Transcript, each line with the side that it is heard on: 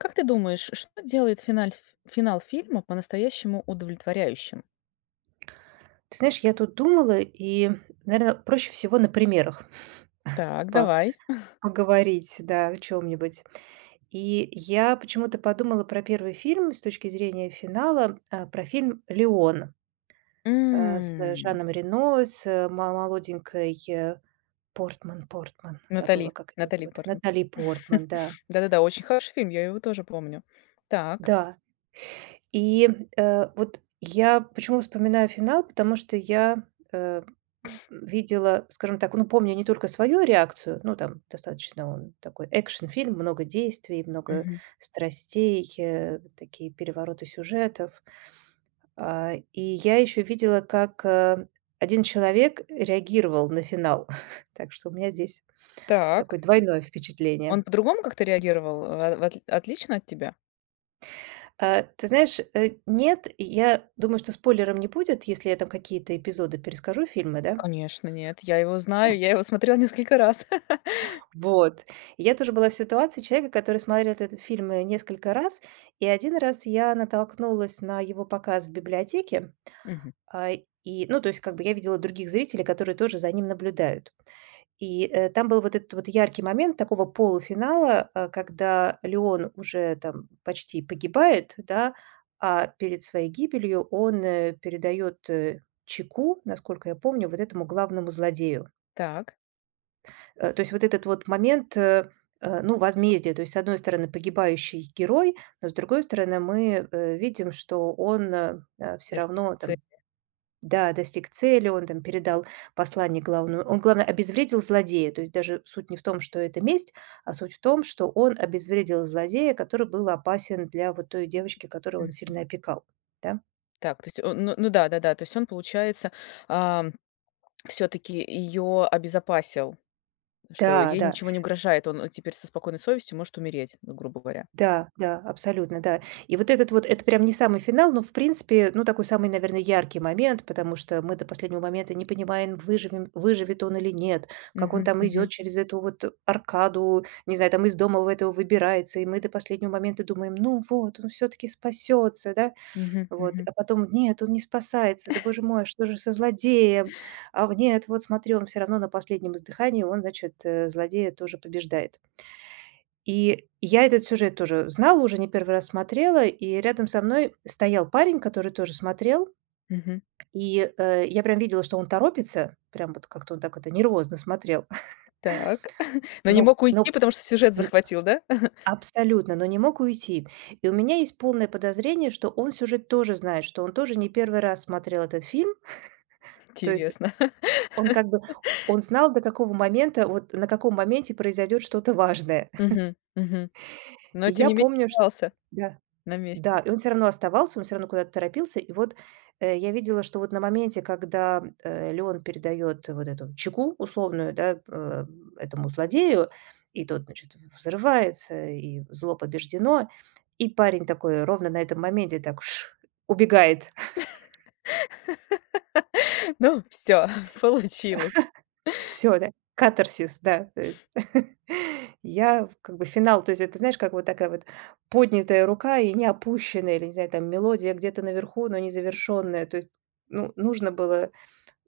left: Как ты думаешь, что делает финаль ф финал фильма по-настоящему удовлетворяющим?
right: Ты знаешь, я тут думала, и, наверное, проще всего на примерах
left: Так,
right: по
left: давай.
right: поговорить, да, о чём-нибудь. И я почему-то подумала про первый фильм с точки зрения финала, про фильм "Леон", а, с
left: М.
right: Жаном Рено, с мо молоденькой, э, Портман Портман, забыла
left: Натали
right: как ее
left: Натали
right: зовут,
left: Портман.
right: Натали Портман, да.
left: Да да да, очень хороший фильм, я его тоже помню. Так.
right: Да. И, э, вот я почему вспоминаю финал, потому что я, э, видела, скажем так ну помню не только свою реакцию ну там достаточно он такой, а, экшн-фильм, много действий, много
left: Мгм.
right: страстей, э, вот такие перевороты сюжетов. А, и я еще видела, как, э, 1 человек реагировал на финал. Так что у меня здесь
left: Так,
right: такое
left: и
right: двойное
left: Он
right: впечатление.
left: по другому как то реагировал? Во вотли отлично от тебя?
right: А, ты знаешь, э, нет. Я думаю, что спойлером не будет, если я там какие-то эпизоды перескажу фильмы, да?
left: Конечно, нет, я его знаю, я его смотрела несколько раз.
right: Вот, и я тоже была в ситуации человека, который смотрел этот фильм, э, несколько раз. И 1 раз я натолкнулась на его показ в библиотеке.
left: Мгм.
right: А, и ну то есть как бы я видела других зрителей, которые тоже за ним наблюдают. И, э, там был вот этот вот яркий момент такого полуфинала, а, когда Леон уже там почти погибает, да, а перед своей гибелью он, э, передает, э, чеку, насколько я помню, вот этому главному злодею.
left: Так.
right: Э, то есть вот этот вот момент, э, э, ну, возмездия: то есть с одной стороны погибающий герой, но с другой стороны мы, э, видим, что он, э, всё
left: Достиг
right: равно там
left: цели.
right: да, достиг цели, он там передал послание главному он, главное, обезвредил злодея. То есть даже суть не в том, что это месть, а суть в том, что он обезвредил злодея, который был опасен для вот той девочки, которую он
left: Мгм.
right: сильно опекал, да.
left: Так, то есть он ну ну да, да-да. То есть он, получается, а, всё-таки её обезопасил. Что
right: Да,
left: ей
right: да.
left: ничего не угрожает, он теперь со спокойной совестью может умереть, ну, грубо говоря.
right: Да, да, абсолютно, да. И вот этот вот это прям не самый финал, но в принципе ну такой самый, наверно, яркий момент, потому что мы до последнего момента не понимаем, выживем выживет он или нет, как он
left: Мгм,
right: там идёт
left: мгм.
right: через эту вот аркаду, не знаю, там из дома в этого выбирается, и мы до последнего момента думаем: ну вот он всё-таки спасётся, да,
left: Мгм.
right: вот,
left: Мгм.
right: а потом нет, он не спасается, да боже мой, что же со злодеем? А вот нет, вот смотри, он всё равно на последнем издыхании, он, значит, э, злодея тоже побеждает. И я этот сюжет тоже знала, уже не 1 раз смотрела, и рядом со мной стоял парень, который тоже смотрел.
left: Мгм.
right: И, э, я прям видела, что он торопится, прям вот как-то он так это нервозно смотрел,
left: Так, но не
right: ну
left: мог
right: ну
left: уйти, потому что сюжет
right: н
left: захватил, да?
right: абсолютно, но не мог уйти. И у меня есть полное подозрение, что он сюжет тоже знает, что он тоже не 1 раз смотрел этот фильм. То есть,
left: Интересно.
right: он как бы, он знал, до какого момента вот на каком моменте произойдет что-то важное.
left: Мгм, мгм. Но,
right: И
left: тем
right: я
left: не менее,
right: помню, ш
left: вался
right: да,
left: на месте.
right: да, и он всё равно оставался, он всё равно куда-то торопился. И вот, э, я видела, что вот на моменте, когда, э, Леон передает вот эту чеку условную, да, э, этому злодею и тот, значит, взрывается, и зло побеждено. И парень такой ровно на этом моменте так- ш!- убегает.
left: Ну всё, получилось!
right: Всё да, катарсис, да, то есть. Я как бы финал то есть это знаешь, как вот такая вот поднятая рука и не опущенная, или, не знаю там, мелодия где-то наверху, но не завершенная. То есть ну, нужно было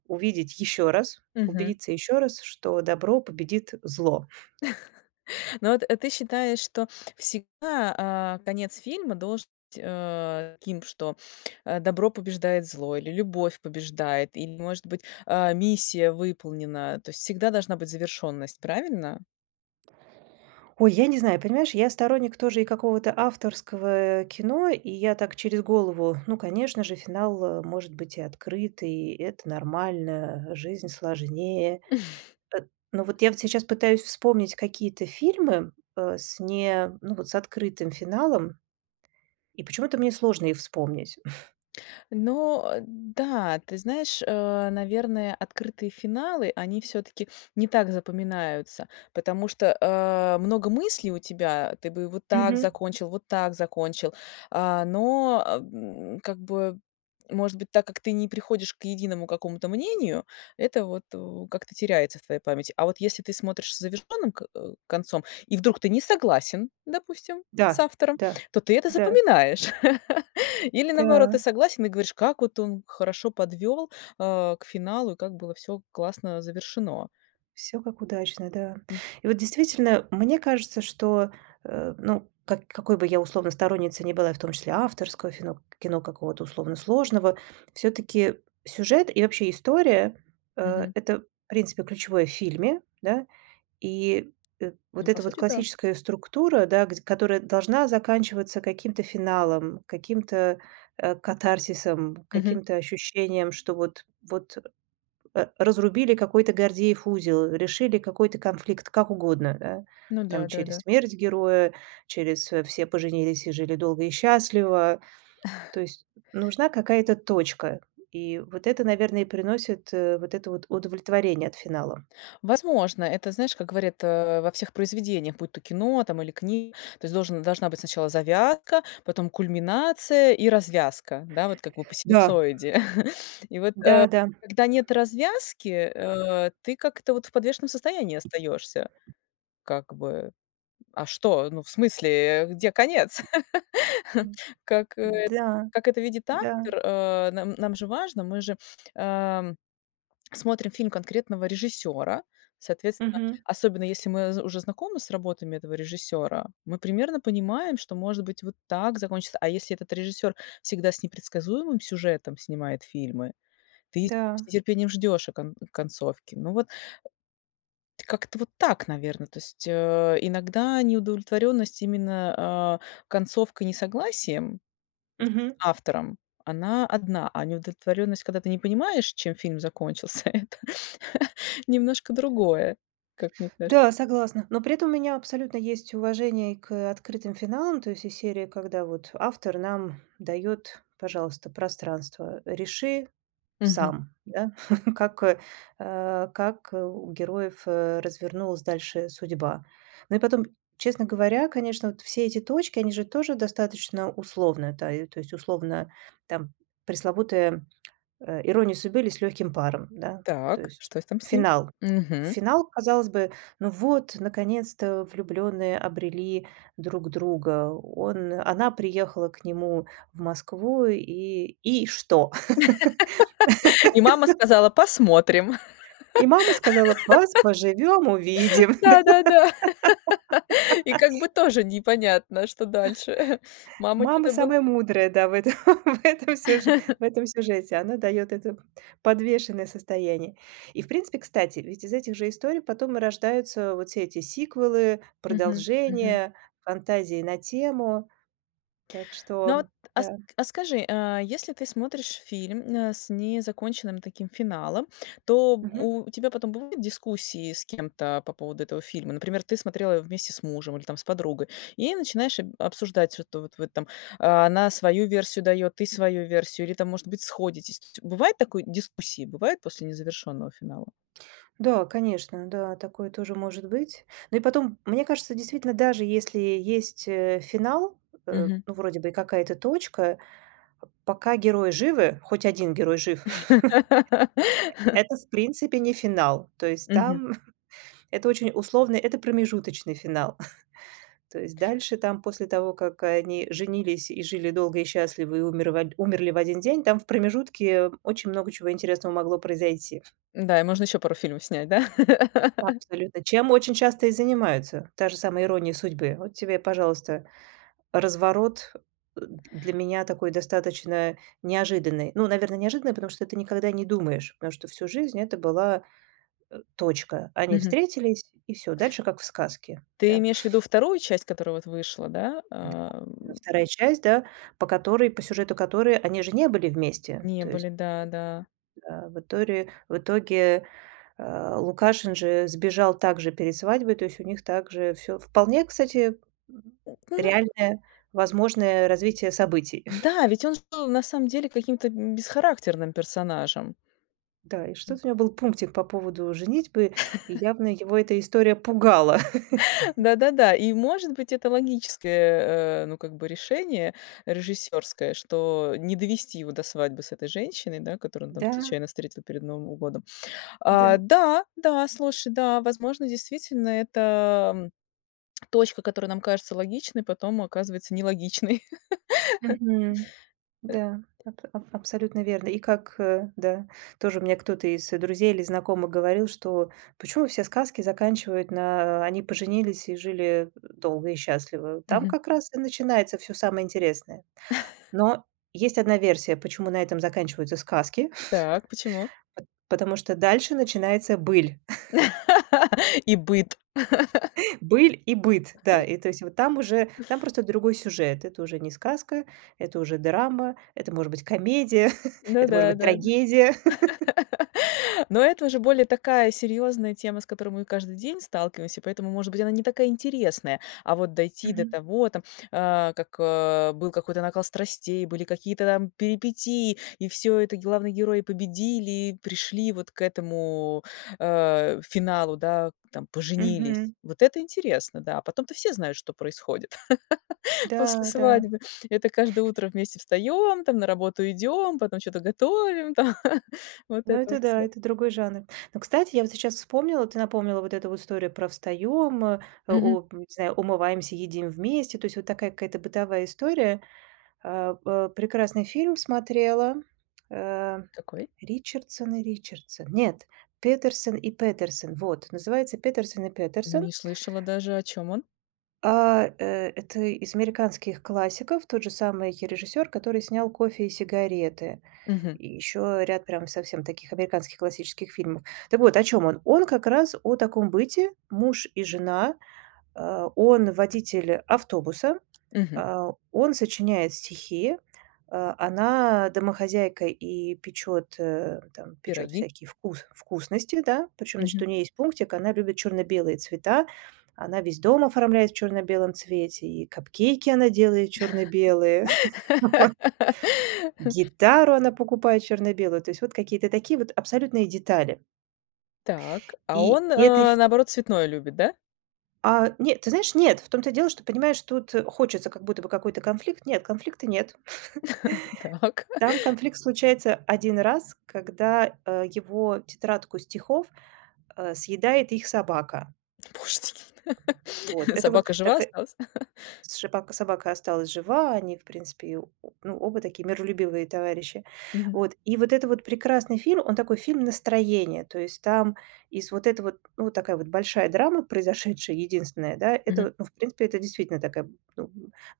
right: увидеть еще раз,
left: Мгм.
right: убедиться ещё раз, что добро победит зло.
left: Но вот, а ты считаешь, что всегда, а, конец фильма должен быть, э, таким, что, а, добро побеждает зло или любовь побеждает, или может быть, э, миссия выполнена. То есть всегда должна быть завершенность. Правильно?
right: Ой, я не знаю. Понимаешь, я сторонник тоже и какого-то авторского кино, и я так через голову: ну, конечно же, финал, э, может быть и открытый, это нормально, жизнь сложнее. Эт но вот я вот сейчас пытаюсь вспомнить какие-то фильмы, э, с не ну вот с открытым финалом. И почему-то мне сложно их вспомнить.
left: Но, э, да, ты знаешь, э, наверное, открытые финалы, они всё-таки не так запоминаются, потому что, э, много мыслей у тебя, ты бы вот так
right: Мгм.
left: закончил, вот так закончил, а, но, м, как бы может быть, так как ты не приходишь к единому какому-то мнению, это вот, э, как-то теряется в твоей памяти. А вот если ты смотришь с завершённым ко концом и вдруг ты не согласен, допустим, с
right: Да,
left: автором,
right: да,
left: то ты это
right: да.
left: запоминаешь. Или, наоборот, ты
right: Да.
left: согласен и говоришь, как вот он хорошо подвёл, а, к финалу и как было всё классно завершено.
right: Всё как удачно, да.
left: М.
right: И вот действительно, мне кажется, что, э, ну как какой бы я условно сторонницей не была и в том числе авторского фино кино, какого-то условно сложного, всё-таки сюжет и вообще история- э,
left: Мгм.
right: э, то в принципе ключевое в фильме, да. И, э,
left: Ну,
right: вот, э,
left: по
right: та вот
left: сути, да.
right: классическая структура, да, гдь которая должна заканчиваться каким-то финалом, каким-т, э, катарсисом,
left: Мгм.
right: каким-то ощущением, что вот вот, э, разрубили какой-то Гордеев узел, решили какой-то конфликт как угодно, да.
left: Ну
right: Там
left: да, да,
right: через
left: да.
right: смерть героя, через "все поженились и жили долго и счастливо". То есть нужна какая-то точка. И вот это, наверное, и приносит, э, вот это вот удовлетворение от финала.
left: Возможно, это знаешь, как говорят, э, во всех произведениях, будь то кино там или книга. То есть должен должна быть сначала завязка, потом кульминация и развязка. Да, вот как вы по
right: Да.
left: синусоиде. И вот, а,
right: Да, да.
left: когда нет развязки, э, ты как-то вот в подвешенном состоянии остаёшься. Как бы, а что? Ну, в смысле, где конец? Как э
right: Да.
left: как это видит
right: Да.
left: автор, э, нам нам же важно. Мы же, ам, смотрим фильм конкретного режиссёра. Соответственно,
right: Мгм.
left: особенно если мы зэ уже знакомы с работами этого режиссёра, мы примерно понимаем, что может быть вот так закончится. А если этот режиссёр всегда с непредсказуемым сюжетом снимает фильмы, ты
right: Да.
left: с нетерпением ждёшь кон концовки. Ну вот как-то вот так, наверно. То есть, э, иногда неудовлетворенность именно, а, концовкой, несогласием с
right: Мгм.
left: автором- она одна, а неудовлетворённость, когда ты не понимаешь, чем фильм закончился, это немножко другое, как мне кажется.
right: Да, согласна. Но при этом у меня абсолютно есть уважение к, э, открытым финалам, то есть из серии, когда вот автор нам дает, пожалуйста, пространство, реши
left: Мгм.
right: сам, да, как, э, э, как, э, у героев, э, развернулась дальше судьба. Ну и потом, честно говоря, конечно, вот все эти точки, они же тоже достаточно условны. Да, то есть условно там, пресловутая, э, "Ирония судьбы, или С лёгким паром!", да. То
left: Так,
right: есть
left: что с там с ним?
right: финал.
left: Мгм.
right: Финал, казалось бы: ну вот, наконец-то, влюблённые обрели друг друга. Он она приехала к нему в Москву, и и что?
left: И мама сказала, посмотрим.
right: И мама сказала, поз поживем увидим. Да?
left: Да, да, да. И как бы тоже непонятно, что дальше. Мама
right: Мама
left: чё-то был
right: самая мудрая, да в этом, в этом сюж в этом сюжете. Она дает это подвешенное состояние. И в принципе, кстати, ведь из этих же историй потом и рождаются вот все эти сиквелы,
left: Мгм, мгм.
right: продолжения, фантазии на тему. Так
left: Ну вот,
right: что
left: а ск
right: да.
left: а скажи, а если ты смотришь фильм, э, с незаконченным таким финалом, то
right: Мгм.
left: у тебя потом будут дискуссии с кем-то по поводу этого фильма? Например, ты смотрела его вместе с мужем или там с подругой, и начинаешь об обсуждать, что-то вот вот там: она свою версию дает, ты свою версию, или там может быть сходитесь. Ци бывает такое дискуссии, бывает после незавершенного финала?
right: Да, конечно, да, такое тоже может быть. Ну и потом, мне кажется, действительно, даже если есть, э, финал, э,
left: Мгм.
right: ну вроде бы и какая-то точка, пока герои живы, хоть 1 герой жив, это, в принципе, не финал. То есть
left: Мгм.
right: там это очень условно, это промежуточный финал. То есть дальше там, после того, как они женились и жили долго и счастливо, и умер в од умерли в один день, там в промежутке очень много чего интересного могло произойти.
left: Да, и можно ещё пару фильмов снять, да?
right: Абсолютно! Чем очень часто и занимаются. Та же самая "Ирония судьбы". Вот тебе, пожалуйста, разворот для меня такой достаточно неожиданный. Ну, наверно, неожиданный, потому что ты никогда не думаешь, потому что всю жизнь это была, э, точка. Они
left: Мгм.
right: встретились, и всё, дальше как в сказке.
left: Ты
right: Да.
left: имеешь в виду 2 часть, которая вот вышла, да,
right: Да,
left: ам?
right: 2 часть, да, по которой по сюжету которой они же не были вместе,
left: Не
right: то есть
left: были,
right: [unintelligible]
left: да да.
right: Да, в иторе в итоге, э, Лукашин же сбежал так же перед свадьбой, то есть у них так же всё вполне кстати
left: Она
right: реальное возможное развитие событий.
left: Да! Ведь он же был на самом деле каким-то, м, бесхарактерным персонажем.
right: Да, и
left: М.
right: что-то у него был пунктик по поводу женитьбы, и явно его эта история пугала.
left: Да-да-да. И может быть, это логическое, э, ну, как бы решение режиссерское, что не довести его до свадьбы с этой женщиной, да, которую он там
right: Да.
left: случайно встретил перед Новым годом.
right: Да.
left: А да, да, слушай, да, возможно, действительно, это точка, которая нам кажется логичной, потом оказывается нелогичной.
right: Мгм.
left: Э.
right: Да, аб аб абсолютно верно. И как, э, да тоже мне кто-то из друзей или знакомых говорил, что почему все сказки заканчивают, на "они поженились и жили долго и счастливо", там
left: Мгм.
right: как раз и начинается всё самое интересное. Но есть 1 версия, почему на этом заканчиваются сказки,
left: Так, почему?
right: п потому что дальше начинается быль.
left: И быт.
right: Быль и быт. Да. И то есть вот там уже там просто другой сюжет. Это уже не сказка, это уже драма, это может быть комедия,
left: Ну
right: это может
left: да,
right: быть
left: да, да.
right: трагедия.
left: Но это уже более такая серьёзная тема, с которой мы каждый день сталкиваемся, поэтому, может быть, она не такая интересная, а вот дойти до
right: Мгм.
left: того там а, как, э, был какой-то накал страстей, были какие-то там перипетии, и всё это главные герои победили, пришли вот к этому, э, финалу, да, там поженились.
right: Мгм.
left: Вот это интересно, да, а потом-то все знают, что происходит после
right: Да, да.
left: свадьбы. Это каждое утро вместе встаем, там на работу идем, потом чё-то готовим там. Вот
right: Ну
left: это
right: это
left: вот
right: да,
left: всё.
right: это другой жанр. Но, кстати, я вот сейчас вспомнила, ты напомнила вот эту вот историю про "встаём, э,
left: Мгм.
right: олп не знаю, умываемся, едим вместе", то есть вот такая какая-то бытовая история. Э, э, прекрасный фильм смотрела, э,
left: Какой?
right: "Ричардсон и Ричардсон", нет, "Петерсон и Петерсон"? Вот! Называется "Петерсон и Петерсон"
left: Не слышала даже. О чём он?
right: а, э, это из американских классиков, тот же самый режиссер, который снял "Кофе и сигареты"
left: Мгм.
right: и еще ряд прям совсем таких американских классических фильмов. Так вот о чём он. Он как раз о таком быте: муж и жена, э, он- водитель автобуса,
left: Мгм.
right: э, он сочиняет стихи, э, она- домохозяйка и печет, э, там печет
left: Пироги.
right: всякие вкус вкусности, да. Причем, значит, у
left: Мгм.
right: ней есть пунктик: она любит черно-белые цвета. Она весь дом оформляет в черно-белом цвете, и капкейки она делает черно-белые, вот, гитару она покупает черно-белую. То есть вот какие-то такие вот абсолютные детали.
left: Так, а
right: И
left: он,
right: это
left: э,
right: фи
left: наоборот, цветное любит, да?
right: А нет, ты знаешь, нет. В том-то и дело, что, понимаешь, тут хочется как будто бы какой-то конфликт. Нет, конфликта нет.
left: Так.
right: Там конфликт случается 1 раз, когда, э, его тетрадку стихов, э, съедает их собака.
left: Боже ты
right: Вот.
left: н
right: Это вот
left: собака жива
right: така
left: осталась?
right: сшипака собака осталась жива, они в принципе её о ну, оба такие миролюбивые товарищи.
left: Мгм.
right: Вот. И вот это вот прекрасный фильм, он такой фильм-настроение. То есть там из вот этого т ну, вот такая вот большая драма произошедшая, единственная да, это
left: Мгм.
right: вот ну, в принципе, это действительно такая, ну,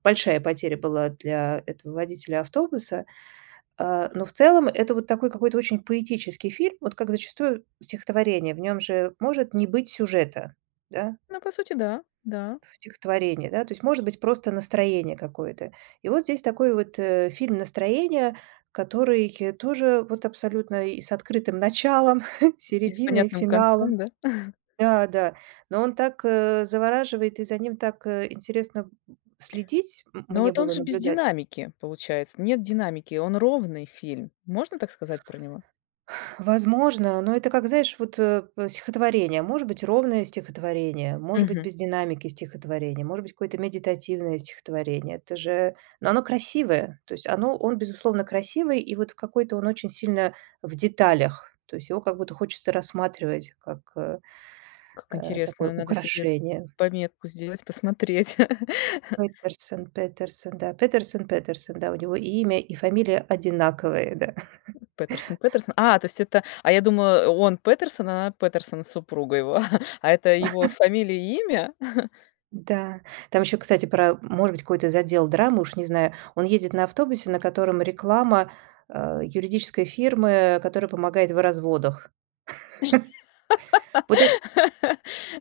right: большая потеря была для этого водителя автобуса, э, но в целом, это вот такой какой-то очень поэтический фильм, вот как зачастую стихотворение, в нём же может не быть сюжета, да.
left: Ну по сути да, да.
right: В стихотворении, да, то есть может быть просто настроение какое-то. И вот здесь такой вот, э, фильм-настроение, который тоже вот абсолютно и с открытым началом,
left: И с
right: серединой,
left: понятным концом,
right: финалом.
left: да?
right: Да, да. Но он так завораживает и за ним так, э, интересно следить м
left: Но
right: мне
left: вот он
right: было
left: же без
right: наблюдать.
left: динамики, получается. Нет динамики, он ровный фильм. Можно так сказать про него?
right: Возможно. Но это, как знаешь вот, э, в стихотворение. Может быть ровное стихотворение, может быть
left: Мгм.
right: без динамики стихотворение, может быть какое-то медитативное стихотворение. Это же но оно красивое. То есть оно он, безусловно, красивый, и вот какой-то он очень сильно в деталях. То есть его как будто хочется рассматривать, как, э,
left: Как
right: э, такое
left: интересно, надо себе
right: украшение.
left: пометку сделать, посмотреть.
right: Петерсон, Петерсон да. Петерсон, Петерсон, да, у него и имя, и фамилия одинаковые, да.
left: Петерсон, Петерсон А, то есть это а я думаю, он Петерсон, а она Петерсона супруга его, а это его фамилия и имя?
right: Да, там еще, кстати, про может быть, какую-то задел драму, уж не знаю. Он ездит на автобусе, на котором реклама, э, юридической фирмы, которая помогает в разводах. Вот эт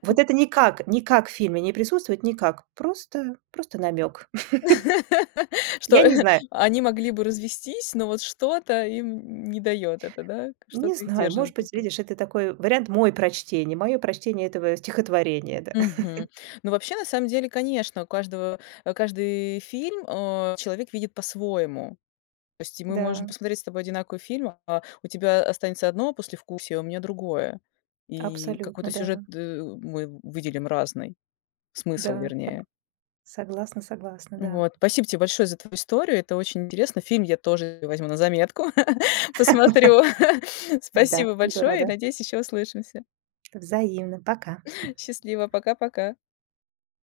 right: вот это никак, никак в фильме не присутствует, никак. Просто, просто намёк.
left: Что,
right: Я не знаю.
left: они могли бы развестись, но вот что-то им не даёт это, да?
right: Не
left: Что-то их
right: знаю,
left: держит с
right: может
left: друг
right: быть,
left: дру
right: видишь, это такой вариант мой прочтений, мое прочтение этого стихотворения, да.
left: Мгм. Ну вообще, на самом деле, конечно, у каждого каждый фильм, а, человек видит по-своему. То есть мы можем
right: Да.
left: посмотреть с тобой одинаковый фильм, а у тебя останется одно послевкусие, а у меня другое. И какой-то
right: Абсолютно,
left: сюжет,
right: да.
left: ы, мы выделим разный. Смысл,
right: Да, сог
left: вернее.
right: согласна, согласна, да.
left: Вот, спасибо тебе большое за твою историю. Это очень интересно, фильм я тоже возьму на заметку, посмотрю.
right: Да,
left: Спасибо
right: буду
left: большое, и
right: рада.
left: надеюсь еще услышимся.
right: Взаимно, пока.
left: Счастливо, пока-пока.